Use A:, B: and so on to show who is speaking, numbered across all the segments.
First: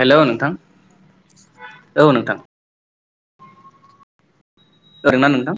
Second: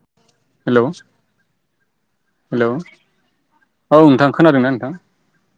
A: Hello नोंथां
B: hello
A: औ नोंथां।
B: हेलौ औ नोंथां। खोनादोंना नोंथां
A: खोनादो ना नोंथां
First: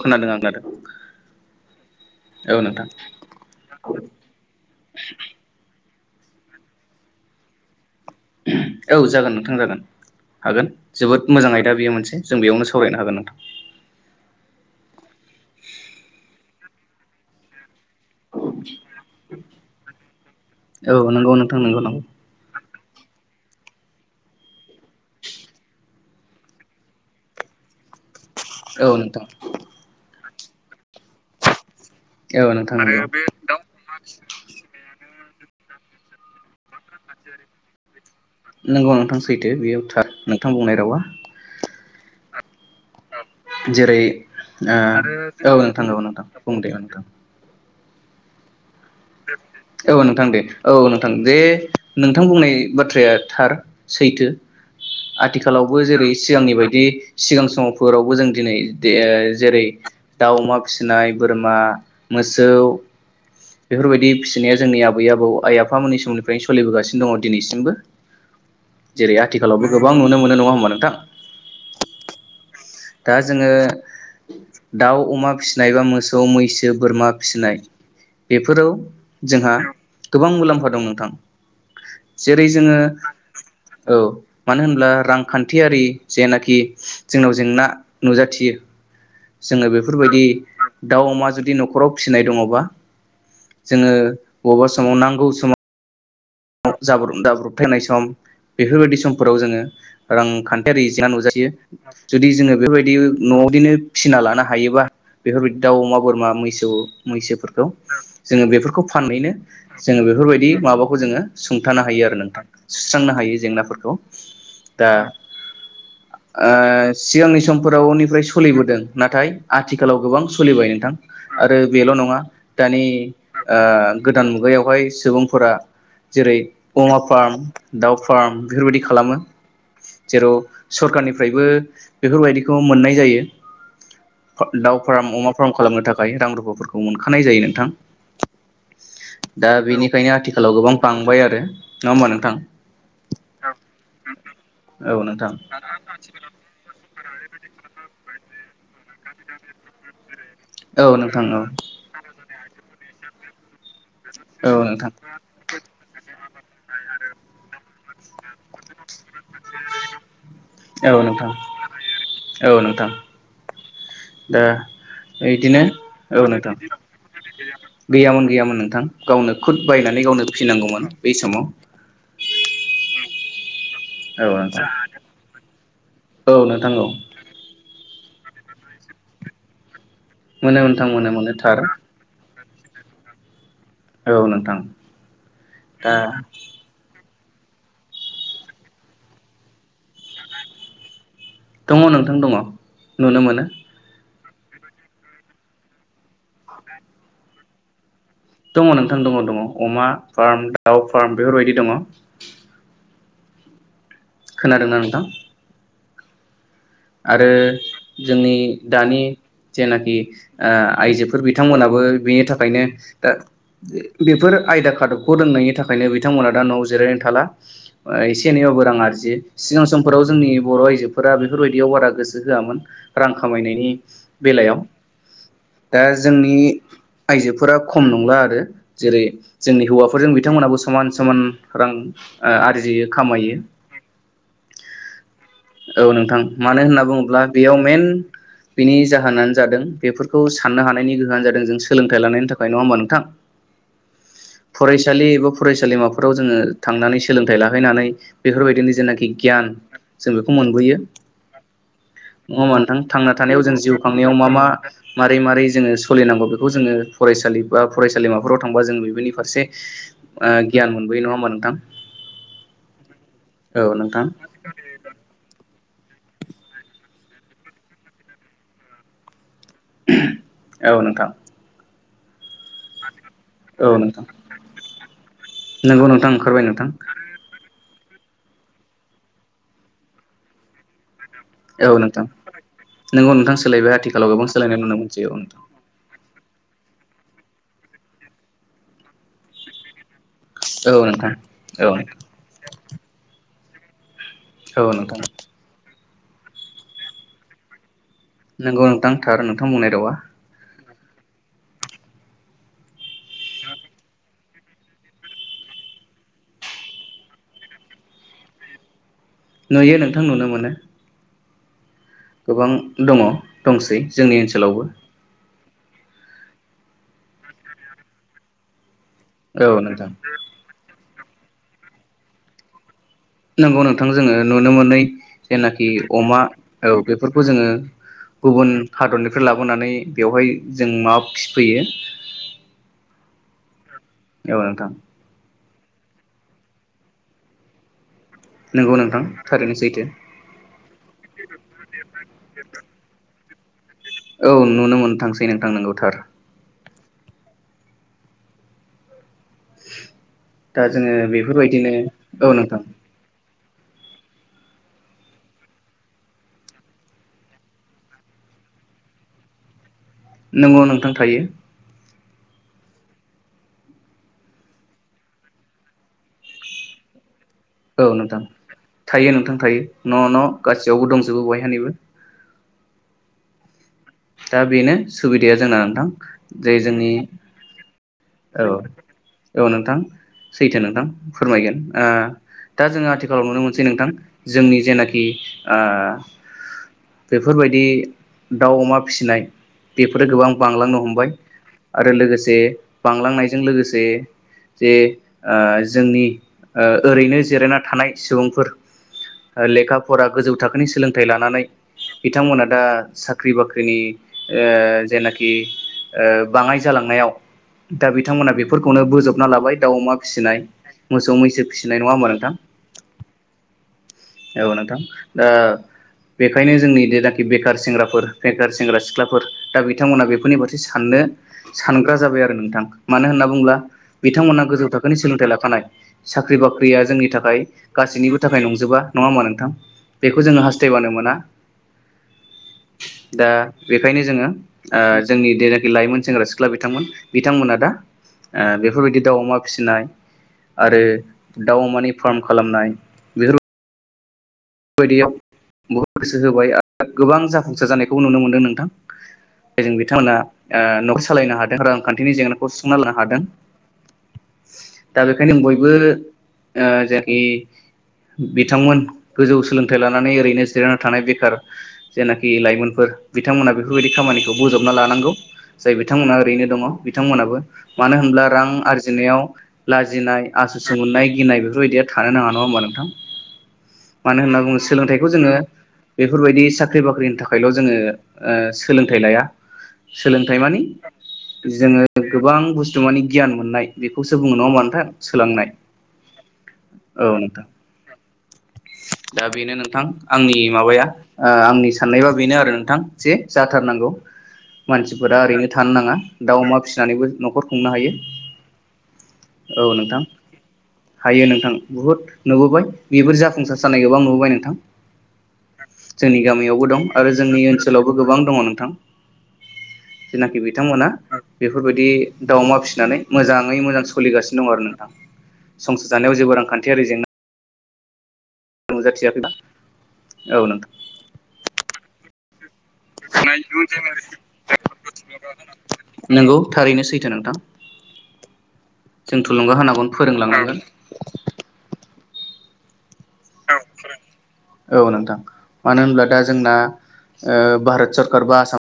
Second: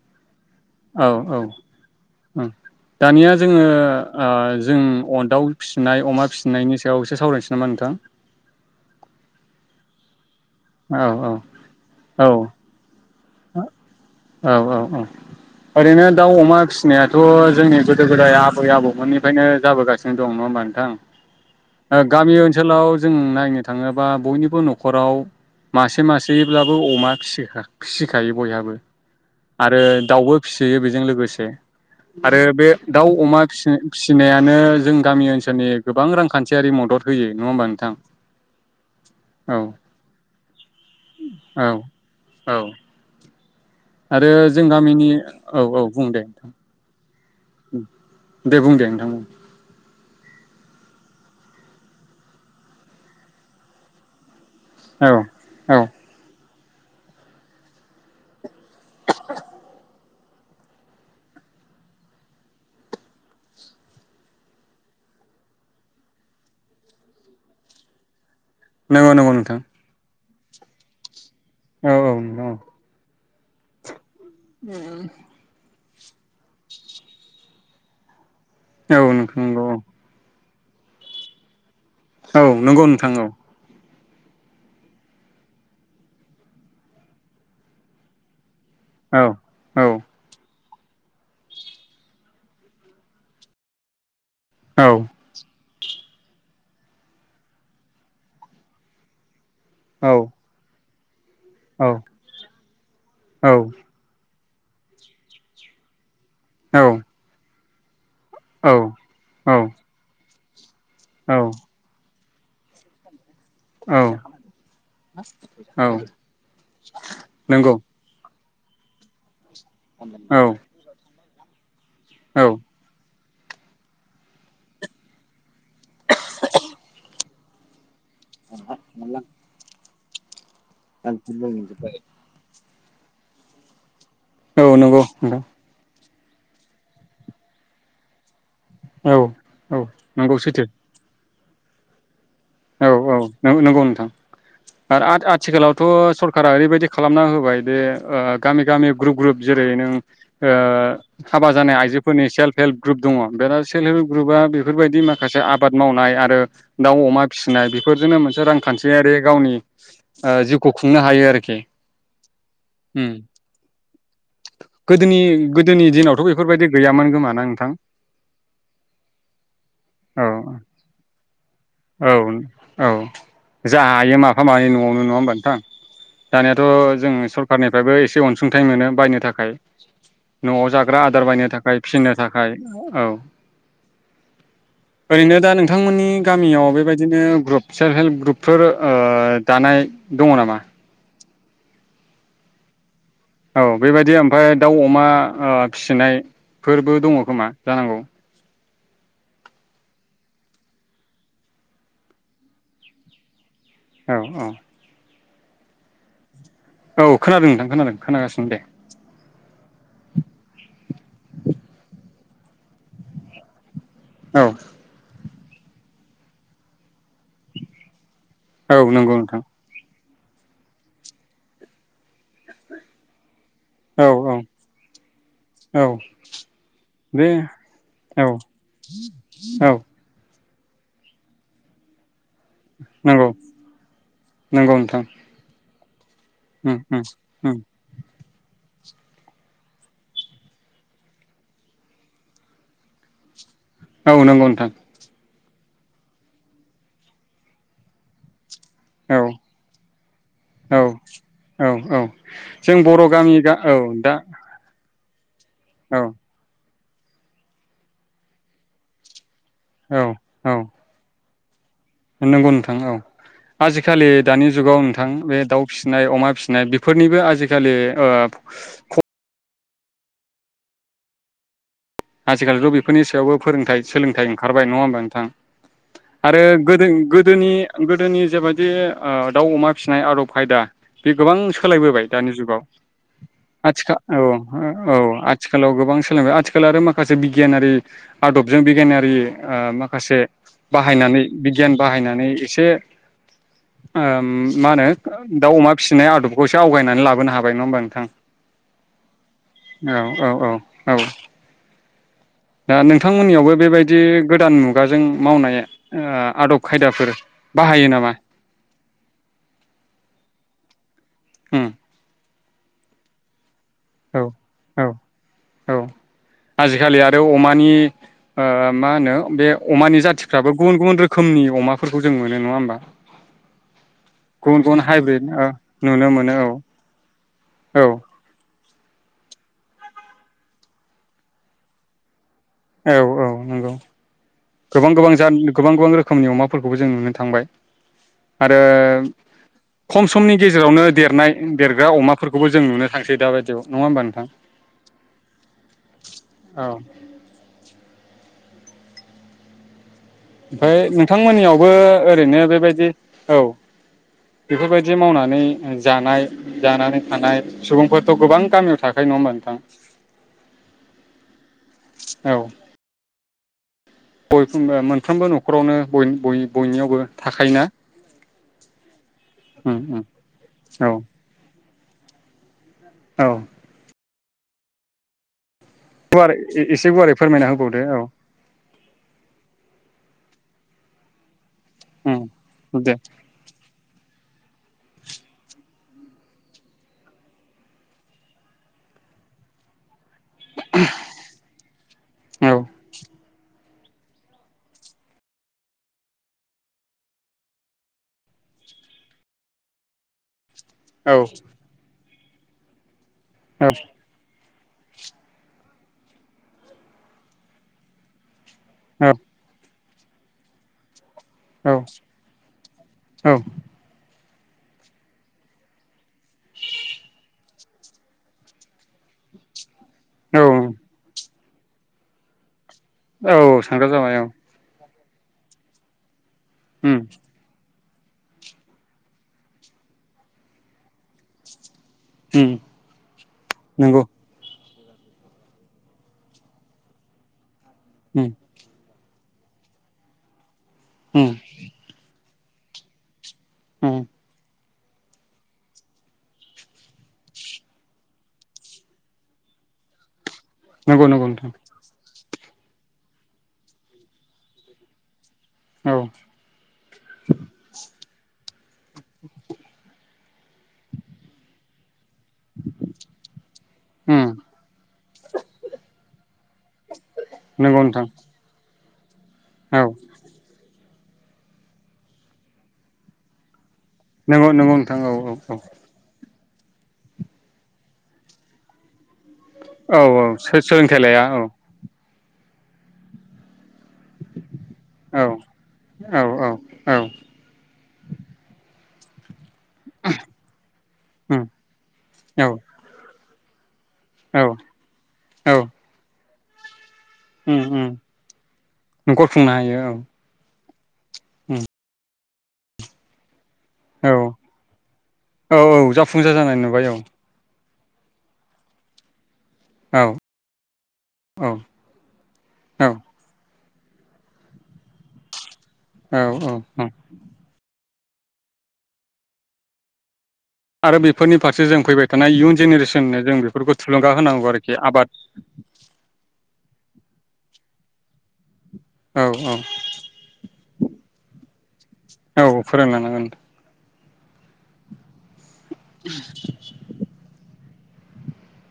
A: खोनादों आं खोनादों।
B: औ औ ओं
A: औ नोंथां
B: दानिया जोङो ओ जों अ दाउ फिसि नाय अमा फिसिनायनि सायाव एसे सावरायनोसै नामा नोंथां?
A: औ जागोन नोंथां जागोन। हागोन
B: औ
A: जोबोद
B: औ
A: मोजां आयदा बेयो मोनसे
B: औ
A: जों बेयावनो सावरायनो हागोन नोंथां।
B: औ औ औ ओरैनो दाउ अमा फिसिनायाथ' जोंनि गोदो गोदाय आबै आबौमोननिफ्रायनो जाबोगासिनो दं नङा होमबा नोंथां?
A: औ नंगौ नोंथां नंगौ
B: ओ
A: नंगौ
B: गामि ओनसोलाव जों नाय नो थांङोबा बयनिबो न'खराव मासे मासेब्लाबो अमा फिसिखा फिसि खायो बयहाबो
A: औ नोंथां
B: आरो दाउबो फिसियो बेजों लोगोसे आरो
A: औ
B: बे
A: नोंथां
B: दाउ अमा
A: नंगौ
B: फिसि-फिसिनायानो जों गामि ओनसो इसोरनि गोबां रांखान्थियारि मद
A: नंगौ नोंथां
B: औ
A: सैथो बेयाव थार नों थां बुंनाय रावा
B: औ औ
A: जेरै ओ औ नोंथां औ नोंथां बुं दे नोंथां
B: दे बुं दे नोंथांमोन।
A: औ नोंथां दे औ नोंथां दे नोंथां बुंनाय बाथ्राया थार सैथो।
B: औ औ
A: आथिखालावबो जेरै सिगांनि बायद बे सिगां समावफोरावबो जों दिनै। दे जेरै दाउ अमा फिसिनाय बोरमा मोसौ बेफोरबायदि। फिसिनाया जोंनि आबै आबौ आइ आफाम मोनोनै समनिफ्रायनो सोलिबोगासिनो दङ दिनैसिमबो।
B: नंगौ
A: जेरै
B: नंगौ नोंथां
A: आथिखालावबो गोबां नुनोमोन नङा होमबा नोंथां।
B: औ औ नंगौ
A: दा जोङो। दाउ अमा फिसिनायबा मोस सौ मैसो बोरमा फिसिनाय। बेफोराव
B: औ
A: जोंहा
B: नंगौ
A: गोबां मुलाम्फा। दं नोंथां।
B: औ
A: जेरै जोङो।
B: नंगौ नोंथां औ
A: औ मानो होनब्ला रांखान्थियारि जेनाखि जोंनाव जेंना। नुजाथियो।
B: औ
A: जोङो
B: औ
A: बेफोरबायदि। दाउ अमा जुदि न'खराव फिसिनाय दङबा जोङो। बबेबा
B: औ
A: समाव नांगौ समाव। ज्र जाब्रबथायनाय सम बेफोरबायदि समफोराव जोङो। रांखान्थियारि। जा नुजाथि जुदि जोङो बेफोरबायदि न'आवदिनो फिसिना लाना हायोबा बेफोरबायदि दाउ अमा बोरमा। मैसौ मैसोफोरखौ। ओ जोङो बेफोरखौ फाननैनो
B: औ
A: जोङो बेफोरबायदि। माबाखौ जों। सुंथानो हायो आरो नोंथां। सुस्रांनो हायो। जेंनाफोरखौ
B: औ
A: दा
B: औ
A: ओ सिगांनि
B: नंगौ
A: समफोराव उननिफ्राय। सलिबोदों नाथाय। आथिखालाव गोबां
B: औ
A: सोलिबाय नोंथां। आरो बेल नङा दानि ओ गोदान मुगायावहाय सुबुंफोरा जेरै अमा फार्म दाउ फार्म बेफोरबायदि खालामो। जेराव सरखारनिफ्रायबो बेफोरबायदिखौ मोननाय जायो।
B: औ
A: दाउ
B: नंगौ
A: फार्म अमा
B: नोंथां
A: फार्म खालामनो थाखाय दायो रां रुफाफोरखौ मोनखानाय जायो नोंथां।
B: औ
A: दा
B: औ
A: बेनिखायनो
B: नंगौ
A: आथिखालाव गोबां थांबाय आरो नङा होमबा नोंथां।
B: औ-औ नंगौ नंगौ नोंथां
A: औ
B: आरो आथि
A: नोंथां
B: आथिखालावथ सरखारा ओरैबायदि खालामना होबाय दे ओ गामि गामि ग्रुप ग्रुप जेरै नों ओ
A: औ नोंथां
B: हाबा जानाय आइजोफोरनि सेल्फ हेल्प ग्रुप दङ बेना सेल्फ हेल्प ग्रुपा
A: औ नोंथां
B: बेफोरबायदि माखासे आबाद मावनाय आरो दाउ अमा फिसिनाय बेफोरजोंनो मोनसे रांखान्थियारि गावनि जिउखौ
A: औ
B: खुंनो हायो
A: नोंथां
B: आरोखि
A: औ नोंथां दा
B: गोदोनि
A: बिदिनो
B: गोदोनि
A: औ
B: दिनावथ'
A: नोंथां
B: बेफोरबायदि गैयामोन खोमा ना नोंथां
A: गैयामोन गैयामोन नोंथां गावनो खुद बायनानै
B: औ
A: गावनो फिनांगौमोन बै समाव।
B: औ औ जा हायो
A: औ
B: माफा मानै
A: नोंथां
B: न'आवनो नङा होमबा नोंथां
A: औ
B: दानियााथ
A: नोंथां औ
B: जों सरखारनि निफ्रायबो एसे अनसुंथाइ मोनो बायनो थाखाय।
A: मोनो
B: न'आव
A: नोंथां
B: जाग्रा
A: मोनो
B: आदार
A: मोनो
B: बायनो
A: थार
B: थाखाय फिनो था खाय औ
A: औ नोंथां
B: ओरैनो दा नोंथांमोननि गामियाव बे बिदिनो ग्रुब सेल्फ हेल्प ग्रुपफोर दानाय दङ नामा?
A: दङ नोंथां दङ। नुनो मोनो
B: औ बेबायदि ओमफ्राय दाउ अमा फिसिनायफोरबो दङ खोमा जानांगौ।
A: दङ नोंथां दङ दङ अमा फार्म दाउ फार्म बेफोरबायदि दङ।
B: औ औ
A: खोनादोंना नोंथां।
B: औ
A: आरो
B: खोनादों नोंथां खोनादों
A: जोंनि
B: खोनागासिनो दे
A: दानि जेनेखि आइजोफोर बिथांमोनाबो बेनि थाखा खायनो दा बेफोर
B: औ
A: आयदा खादबखौ रोंनायनि थाखायनो बिथांमोना दा नआव जिरायनो थाला एसे एनैबाबो रां
B: औ
A: आरजि
B: नंगौ नोंथां
A: सिगां समफोर जोंनि बर आइजोफोरा बे फोरबायायदियाव बारा गोसो होआमोनोन रां खा खामायनायनि
B: औ औ
A: बेलायाव दा
B: औ
A: जोंनि
B: बे
A: आइजोफोरा खम नंला
B: औ
A: आरो जेरै जोंनि
B: औ
A: हौवाफोरजों बिथांमोनाबो समान समान रां ओ आर्जियो
B: नंगौ
A: खामायो
B: [inaudible]
A: औ नोंथां मानो
B: उम
A: होनना
B: उम
A: बुङोब्ला
B: उम
A: बेयाव मेन बिनि जाहोनानो जादों बेफोरखौ साननो हानायनि गोहोआनो जादों जों सोलोंथाइ लानायनि थाखाय नङा होमबा नोंथां
B: औ नंगौ नोंथां
A: फरायसालि एबा फरायसा सोलिमाफोराव जोङो थांनानै सोलोंथाइ लाहैनानै बेफोरबायदिनो जेनाखि
B: औ
A: गियान जों बेखौ मोनबोयो
B: औ औ औ
A: नङा होमबा
B: जों
A: नोंथां
B: बर'
A: थांना
B: गामि
A: थानायाव जों
B: गा
A: जिउ
B: औ
A: खांनायाव
B: दा
A: मा मा मारै मारै जोङो
B: औ
A: सलिनांगौ बेखौ जोङो फरायसालि बा फरायसालिमाफोराव थांबा जों बेफोनि फारसे ओ गियान मोनबोयो नङा होनबा नों थां
B: नोंगौ नोंथां औ
A: नोंथां
B: आजिखालि दानि जु जुगाव नोंथां बे दाउ फिसिनाय अमा फिसिनाय बेफोरनिबो आजिखालि ओ ख
A: औ नोंथां
B: आजिखालिथ बे फोरनि सायावबो
A: औ
B: फोरोंथाइ
A: नोंथां
B: सोलोंथाइ ओंखारबाय नङा होमबा नोंथां
A: नोंगौ नोंथां
B: आरो
A: ओंखारबाय नोंथां
B: गोदोनि गोदोनि गोदोनि जेबायदि ओ दाउ अमा फिसिनाय आदब खायदा बे गोबां
A: औ नोंथां
B: सोलायबोबाय दानि जुगाव
A: नोंगौ नोंथां सोलायबाय
B: आथिखाल
A: आथिखालाव
B: औ
A: गोबां सोलायनाय नुनो
B: ओ औ
A: मोनसै नोंथां
B: आथिखालाव गोबां सोलायबाय आथिखाल आरो मा माखासे बिगियानारि आदबजों बिगियानारि ओ माख माखासे
A: औ नोंथां
B: बाहायनानै
A: औ
B: बिगियान बाहायनानै एसे ओम
A: औ
B: मा होनो
A: नोंथां
B: दाउ अमा फिसिनाय आदबखौ एसे आवगायनानै लाबोनो हाबाय नङा होमबा नोंथां।
A: नंगौ नोंथां थार नोंथां बुंनाय रावा।
B: औ औ औ। दा नोंथांमोननियावबो बेबायदि गोदान मुगाजों मावनाय ओ आदब खायदाफोर बाहायो नामा?
A: नुयो नोंथां नुनो मोनो।
B: उम।
A: गोबां दङ। दंसै जोंनि
B: औ
A: ओनसोलावबो
B: औ औ आजिखालि आरो अमानि ओ मा होनो बे
A: औ नोंथां
B: अमानि जाथिफ्राबो गुबुन गुबुन रोखोम रोखोमनि अमाफोरखौ जों मोनो नङा होमबा।
A: नोंगौ नोंथां जोङो नुनो
B: गुबुन
A: मोनै
B: गुबुन हाइब्रिद ओ
A: जेनाखि
B: नुनो
A: अमा
B: मोनो
A: औ बेफोरखौ जोङो
B: औ
A: गुबुन हादरनिफ्राय लाबोनानै बेवहाय जों मा फिफैयो।
B: औ औ नंगौ।
A: औ नोंथां
B: गोबां गोबां जा गोबां गोबां रोखोमनि अमाफोरखौबो जों नुनो थांबाय। आरो
A: नंगौ नोंथां थारैनो सैथो
B: खम समनि गेजेरावनो देरनाय देरग्रा अमाफोरखौबो जों नुनो थांसै दाबायदि
A: औ नुनो मोननो थांसै नोंथां नोंगौ थार।
B: औ
A: [unintelligible]
B: ओमफ्राय
A: जोङो
B: नोंथांमोननियावबो
A: बेफोरबायदिनो औ
B: ओरैनो
A: नोंथां
B: बेबायदि औ। बेफोरबायदि मावनानै जानाय जानानै थानाय सुबुंफोरथ' गोबां गामियाव थाखायो नङा होमबा नोंथां।
A: नोंगौ नोंथां थायो।
B: औ। ओ मोनफ्रोमबो न'खरावनो बय बय बयनियावबो थाखायोना
A: औ नोंथां थायो नोंथां थायो
B: उम
A: न'
B: उम
A: न' गासैयावबो
B: औ
A: दंजोबो बहानिबो।
B: औ।
A: दा बेनो सुबिदाया जोंना
B: गुवार
A: जे जोंनि
B: एसे गुवारै फोरमायना होबावदो औ।
A: औ औ नोंथां सैथो नोंथां फोरमायगोन। ओ
B: उम
A: दा जोङो
B: दे
A: आथिखालाव नुनो मोनसै नोंथां। जोंनि जेनाखि ओ बेफोरबायदि दाउ अमा फिसिनाय बे फोर गोबां बांलांनो हमबाय आरो लोगोसे
B: औ
A: बांलांनायजों लोगोसे जे ओ जोंनि ओरैनो जिरायना थानाय सुबुंफोर लेखा फरा गोजौ थाखो बेनि सोलोंथाइ
B: औ
A: लानानै बिथांमोना दा सा बाख्रि
B: औ
A: बाख्रिनि ओ जेनाखि ओ बाङाय जालांनायाव दा बिथांमोना बे फोरखौनो बोजोबना लाबाय दाउ अमा फिसिनाय मोसौ, मै सो
B: औ
A: फिसिनाय नङा होमबा नोंथां?
B: औ
A: औ नोंथां। ओ बेखायनो जोंनि जेनाखि बेखार सेंग्राफोर बेखार सेंग्रा सिख्लाफोर दाबि थांमोना बेफोरनि बारै साननो सानग्रा जाबाय आरो नोंथां। मानो होनना
B: औ
A: बुंब्ला
B: सांग्रां जाबाय औ
A: बिथांमोना गोजौ थाक खोनि सोलोंथाइ लाखानाय। सा ख्रि बाख्रिया
B: उम
A: जोंनि थाखाय गासैनिबो थाखाय नंजोबा नङा होमबा नोंथां? बेखौ जोङो हास्थायबानो मोना।
B: उम
A: दा बेखायनो
B: नंगौ
A: जोङो ओ जोंनि जेनाखि लाइमोन सेंग्रा सिख्ला बिथांमोन बिथांमोना दा
B: उम
A: ओ बेफोरबायदि दाउ अमा फिसिनाय आरो
B: उम
A: दाउ अमानि फार्म खालामनाय बेफोर
B: उम।
A: बायदियाव बहुद गोसो होबाय आरो गोबां जाफुंसार जानायखौ नुनो मोनदों नोंथां। जायजों बिथांमोना ओ न'खर
B: नंगौ नंगौ
A: सालायनो
B: नोंथां
A: हादों रांखान्थिनि जेंना खौ सुुस्रांना लानो हादों। बेखायनो बयबो
B: औ
A: ओ जायखि बिथांमोन गोजौ सोलोंथाइ लाना नै ओरैनो जिरायना थानाय बेखार जेनाखि लाइमोनफोर बिथांमोना बेफोरबायदि
B: उम
A: खामानिखौ बजबना लानांगौ। जाय बिथांमोनहा ओरैनो दङ बिथांमोनाबो।
B: नंगौ
A: मानो
B: नोंथां
A: होनब्ला रां आर थिननायाव
B: औ
A: लाजिनाय, आसुसु मोननाय गिनाय बेफोरबायदिया थानो नाङा नङा होमबा नोंथां? मानो होनना
B: नंगौ
A: बुङो
B: नंगौ नोंथां
A: सोलोंथाइखौ
B: औ
A: जोङो
B: औ
A: बेफोरबायदि साख्रि बाख्रिनि थाखायल' जोङो ओ सोलोंथाइ लाया।
B: औ औ
A: सोलोंथाइ मानि
B: सो-सोलोंथाइ लाया औ।
A: जोङो गोबां बुस्थु मानि गियान मोननाय। बेखौसो बुङो नङा होमा नोंथां
B: औ
A: सोलांनाय
B: औ औ
A: औ नोंथां। दा बेनो नों थां आंनि माबाया ओ
B: उम
A: आंनि सान्नायबा बेनो
B: औ
A: आरो नोंथां जे जाथारनांगौ।
B: औ
A: मानसिफोरा ओरैनो
B: औ
A: थानो नाङा। दाउमा फिस जानैबो न'खर
B: उम
A: खुंनो
B: उम
A: हायो
B: न'खर खुंनो
A: औ
B: हायो
A: नोंथां। हायो नोंथां
B: उम
A: बुहुद नुबोबाय बेफोर जाफुंसार जानाय गोबां
B: औ
A: नुबोबाय नोंथां
B: औ औ
A: जोंनि
B: जाफुंसार जानाय
A: गामियावबो दं
B: नुबाय औ
A: आरो जोंनि ओनसो सोलावबो गोबां दङ' नोंथां।
B: औ
A: जेनाखि बिथांमोना
B: औ
A: बेफोरबायदि दाउ अमा
B: औ
A: फिसिनानै मोजाङै मोजां स थलिगासिनो दं आरो नोंथां। संसार जानायाव जेबो
B: औ
A: रांखान्थियारि
B: औ
A: जेंना नुजाथियाखैबा औ नोंथां
B: आरो बेफोरनि फारसे जों फैबाय थ थाना इयुन ज जेनेरेसोननो जों बेफोरखौ थुलुंगा होनांगौ आरोखि आबाद
A: जे नोंथां। जों
B: औ
A: थुलुंगा होनांगन फोरोंलांनांगोन।
B: औ फोराननानो
A: औ फोरों औ नोंथां। मानो होनब्ला दा जोंना ओ भारोत सोरकार बा आसाम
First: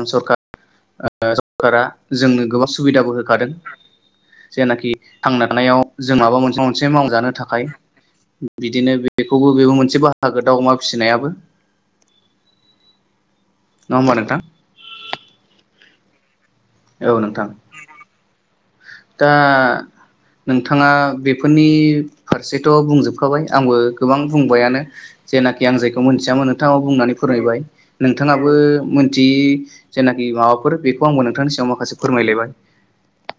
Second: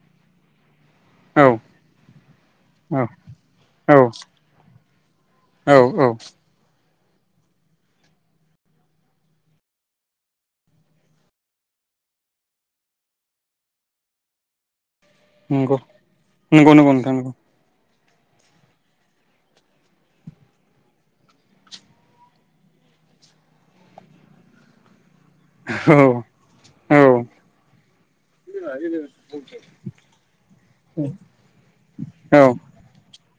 A: मस'खा ओ
B: औ
A: सरकारा जोंनो गोबां सुबिदाबो होखादों
B: औ
A: जेनाखि थांना
B: औ
A: हाव
B: औ
A: जों माबा [inaudible] मोनसे मावजानो थाखाय बिदिनो बेखौबो बेबो मोनसे बाहागो दाउ अमा फिसिनायाबो। नङा होम्बा नोंथां?
B: नंगौ। नंगौ नंगौ नोंथां नंगौ।
A: दा नोंथाङा बेफोरनि फारसेथ' बुंजोबखाबाय आंबो गोबां बुंबायानो जेनाखि आं
B: औ
A: जायखौ मोनथियामोन नोंथाङाव
B: औ
A: बुंनानै फोरमायबाय नोंथाङाबो मोनथियै जेनाखि माबाफोर बेखौ आंबो नोंथांनि सायाव माखासे
B: औ
A: फोरमायलायबाय।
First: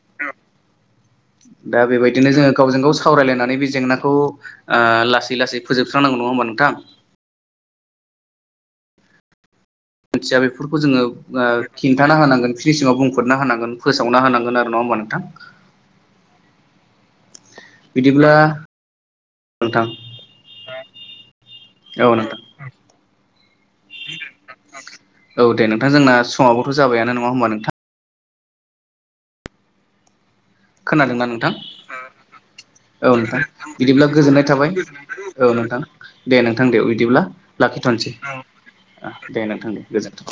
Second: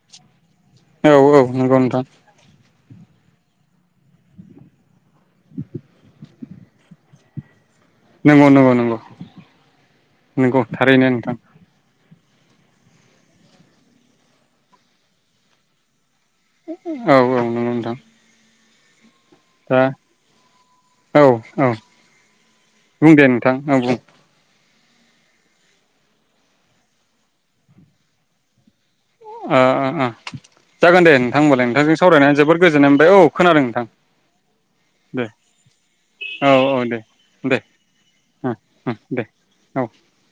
A: [unintelligible]
B: औ औ नंगौ
A: दा
B: नोंथां
A: बेबायदिनो जोङो गावजों गाव सावरायलायनानै बे जेंनाखौ ओ लासै लासै फोजोबस्रांनांगौ नङा होमबा नोंथां?
B: नंगौ नंगौ नंगौ।
A: मिथिया
B: नंगौ
A: बेफोरखौ जोङो
B: थारैनो नोंथां
A: ओ खिन्थाना होनांगोन फिनिसिंवाव बुंफोरना होनांगोन फोसावना होनांगोन आरो नङा होमबा नोंथां?
B: औ औ। नंगौ नोंथां
A: बिदिब्ला
B: दा
A: नोंथां
B: औ औ बुं दे नोंथां औ बुं।
A: औ दे नोंथां जोंना समावबोथ' जाबाय ना नङा होमबा नोंथां?
B: ओ ओ ओ। जागोन दे
A: खोनादोंना नोंथां?
B: होमबालाय नोंथांजों सावरायनानै जोबोर गोजोननाय मोनबाय
A: औ नोंथां
B: खोनादों
A: बिदिब्ला गोजोननाय थाबाय
B: दे
A: औ नोंथां दे
B: औ
A: नोंथां
B: औ
A: दे बिदिब्ला
B: दे
A: लाखिथ'नोसै
B: ओ ओ
A: दे नोंथां दे
B: औ
A: गोजोनथों।